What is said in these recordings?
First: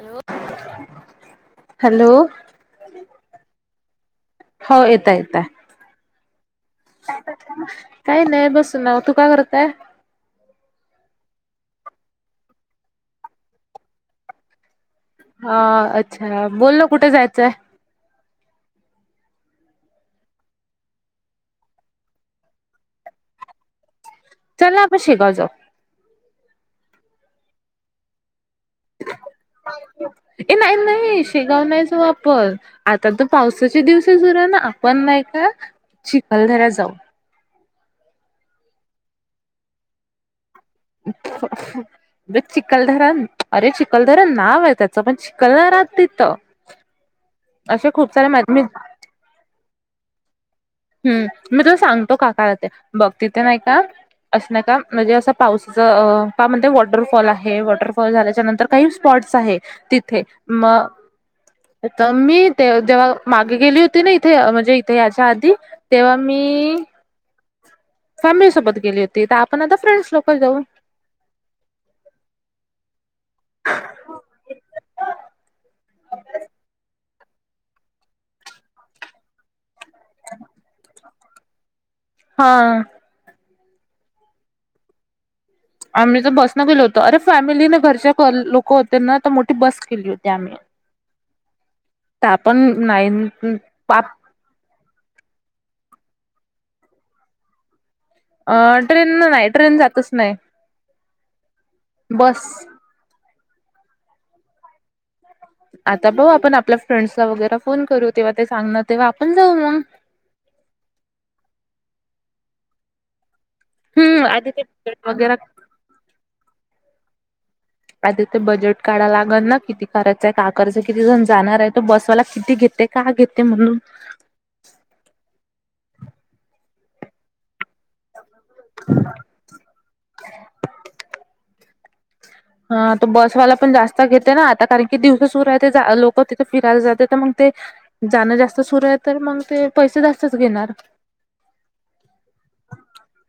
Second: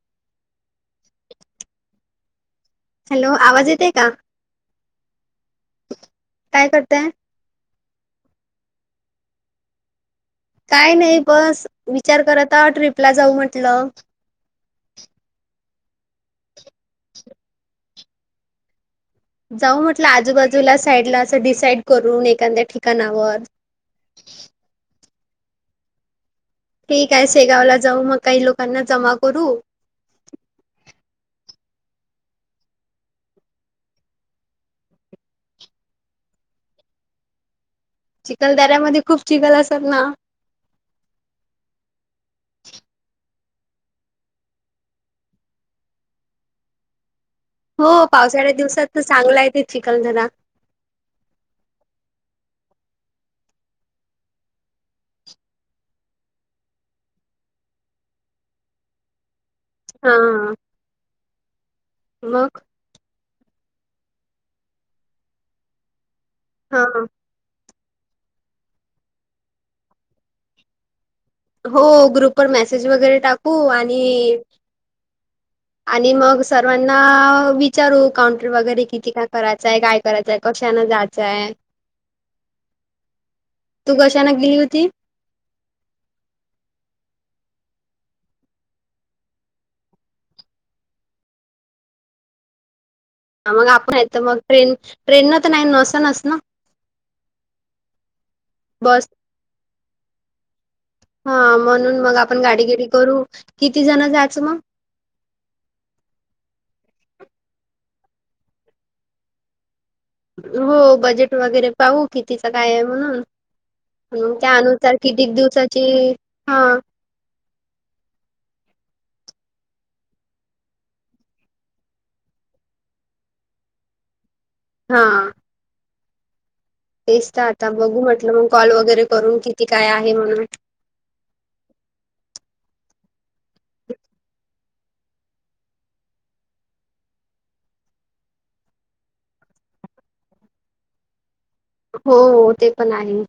Hello, hello. [inaudible] Hello आवाज येते का हो. येत- येत. काय [inaudible] करताय [inaudible] काही नाही. बसूनोय तू काय करतय? काय नाही. बस, विचार करताव ट्रीपला जाऊ म्हटलं. हा, अच्छा. बोल ना, कुठे जायचंय? जाऊ म्हटलं आजूबाजूला साईडला असं डिसाईड करून, एखाद्या ठिकाणावर. [inaudible] चला, आपण शेगाव जाऊ. ठीकाय मग शेगावला जाऊ. मग काही लोकांना जमा करू. ए, नाही - नाही. शेगावण नाही जाऊ आपण. आता तर पावसाचे दिवस सुरू आहे ना. आपण नाही का? चिखलदऱ्या जाऊ. चिखलदऱ्यामध्ये, खूप चिखल असल ना? [unintelligible] रे चिखलदरा, अरे चिखलदर नाव आहे त्याचं. पण चिखल नाही राहत तिथं. हो, असे खूप सारे मा पावसाळ्याच्या मी दिवसात तर, चांगलाय ते चिखलदरा. हम्म, मी तुला सांगतो काका हाय ते. बघ, तिथ नाही का? अस नाही का, म्हणजे असं पावसाच का म्हणते. वॉटरफॉल आहे. वॉटरफॉल झाल्याच्या नंतर काही स्पॉटस आहे, हा तिथे. म त मी मग ते तेव्हा मागे गेली होती ना, इथे म्हणजे इथे याच्या आधी. तेव्हा मी हा फॅमिलीसोबत गेली होती. तर आपण आता, फ्रेंड्स सोबत जाऊ. हो. ग्रुपवर मेसेज वगैरे टाकू आणि आणि मग सर्वांना विचारू? काउंट्री वगैरे किती? का करायचंय? काय करायचंय? कशानं जायचंय? हा. तू कशानं गेली होती? आम्ही तर बसन गेलो होतो. अरे फॅमिली ना, घरच्या लोक होते ना. तर मोठी बस केली होती आम्ही. [inaudible] त्या पण नाईन हा मग आपण हे तर मग ट्रेन. ट्रेन न तर नाही नसनसना. बस. ट्रेन नाही ट्रेन जातच नाही [inaudible] हा म्हणून मग, आपण बस गाडी केली करू. किती जण जायचं मग? आता पाऊ आपण, आपल्या फ्रेंड्सला वगैरे फोन करू. तेव्हा ते सांगणार, तेव्हा आपण जाऊ मग. हो, बजेट वगैरे पाहू. कितीचं, काय आहे म्हणून? हम्म आधी ते त्यानुसार वगैरे कितीक, दिवसाची? हा. आधी ते बजेट काढा लागल ना? किती करायचंय? का कराचंय? किती जण जाणार आहे? तो बसवाला किती घेते? काय, घेते म्हणून? हा. तेच तर आता बघू म्हटलं. मग कॉल वगैरे करून. किती? काय, आहे म्हणून? हा, तो बसवाला पण जास्त घेते ना. आता कारण की, दिवसां सुरूय तेजा. ते लोक तिथे फिरायला जाते. तर मग ते जाणं जास्त सुरूय. तर मग, ते पैसं जास्तच घेणार. हो, हो ते पण आहे.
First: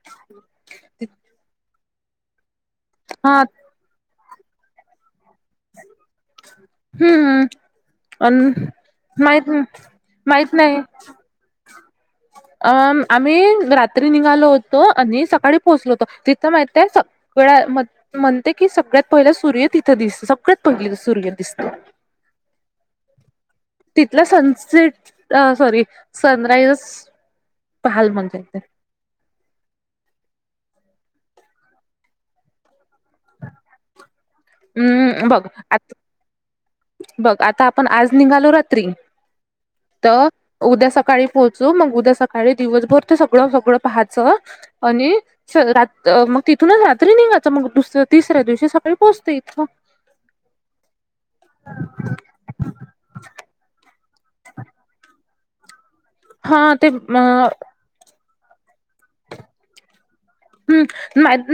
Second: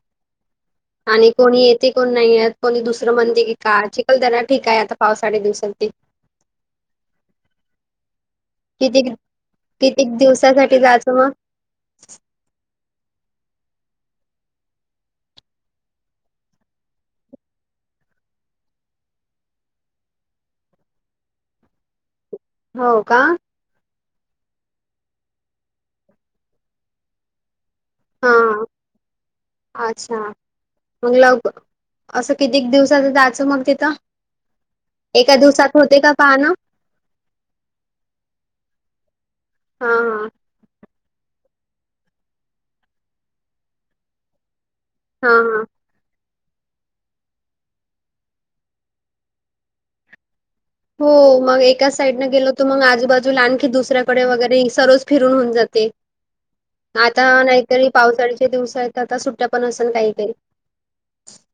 आणि कोणी येते. कोण नाही येत. कोणी दुस र हा म्हणते का काय? चिखलदरा ठीकाय. आता पावसाडे दिवसात ते. हम्म अन कितीक, माहित कितीक माहित नाही दिवसासाठी जायचं मग? अ आम्ही रात्री निघालो होतो, आणि सकाळी पोहोचलो होतो. तिथं माहितेय स कळा मद म्हणते की, सगळ्यात पहिलं सूर्य तिथं दिस, सगळ्यात पहिलं सूर्य दिसतो. हो, का? तिथल सनसेट सॉरी सनराइजच पाहायला मज्जा येते. आच्छा. मग [unintelligible] असं कितीक दिवसाचं जायचं मग तिथं? हम्म एका बघ दिवसात आता होतंय का पाहणं? बघ आता आपण निघालो आज रात्री हा तर हा उद्या सकाळी पोहोचू. मग उद्या सकाळी दिवसभर, ते सगळं- सगळं पाहायचं. अणि हा हा सं रात तं मग तिथूनच रात्री निघायचं, मग दुसऱ्या-तिसऱ्या दिवशी सकाळी पोहोचतं इथं. हो मग एका साईडनं गेलो तं मग, आजूबाजूला आणखी दुसऱ्या कपडे वगैरे सर्वच फिरून होऊन जाते. हा ते आता नाहीतरी पावसाळ्याच्या दिवसात आता सुट्ट्या पण असंल काही- काही हम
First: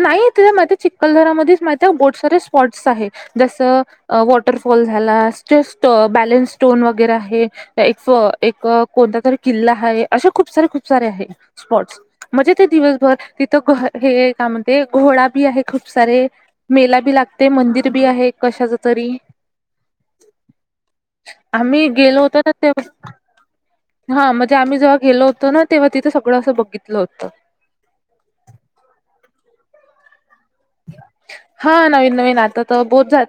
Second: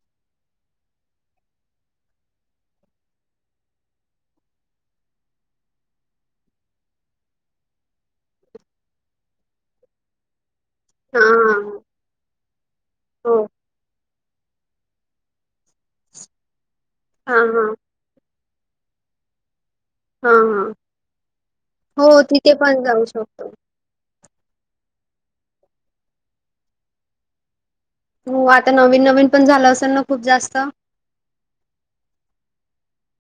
नाही त माहितये चिक्कलदरामध्येच माहित आहे, बोट सारे स्पॉट्स आहे. जसं वॉटरफॉल झाला, तस बॅलन्स स्टोन वगैरे आहे. एक-एक कोणता तरी किल्ला हाये, अशे खूप सारे खूप खूप सारे हा आहेत हा स्पॉट्स, म्हणजे ते दिवसभर हो हे काय म्हणते, घोडा बी आहे खूप सारे. मेला बी हा लागते हा मंदिर बी आहे कशाच तरी. हा हा, आम्ही हो गेलो होतो ना तिथे पण तेव्हा जाऊ शकतो. हा म्हणजे आम्ही जेव्हा गेलो होतो ना, तेव्हा तिथं सगळं असं बघितलं होतं. हो आता नवीन -नवीन पण झालं असेल ना खूप जास्त. हा नवीन -नवीन आता तर बोत जात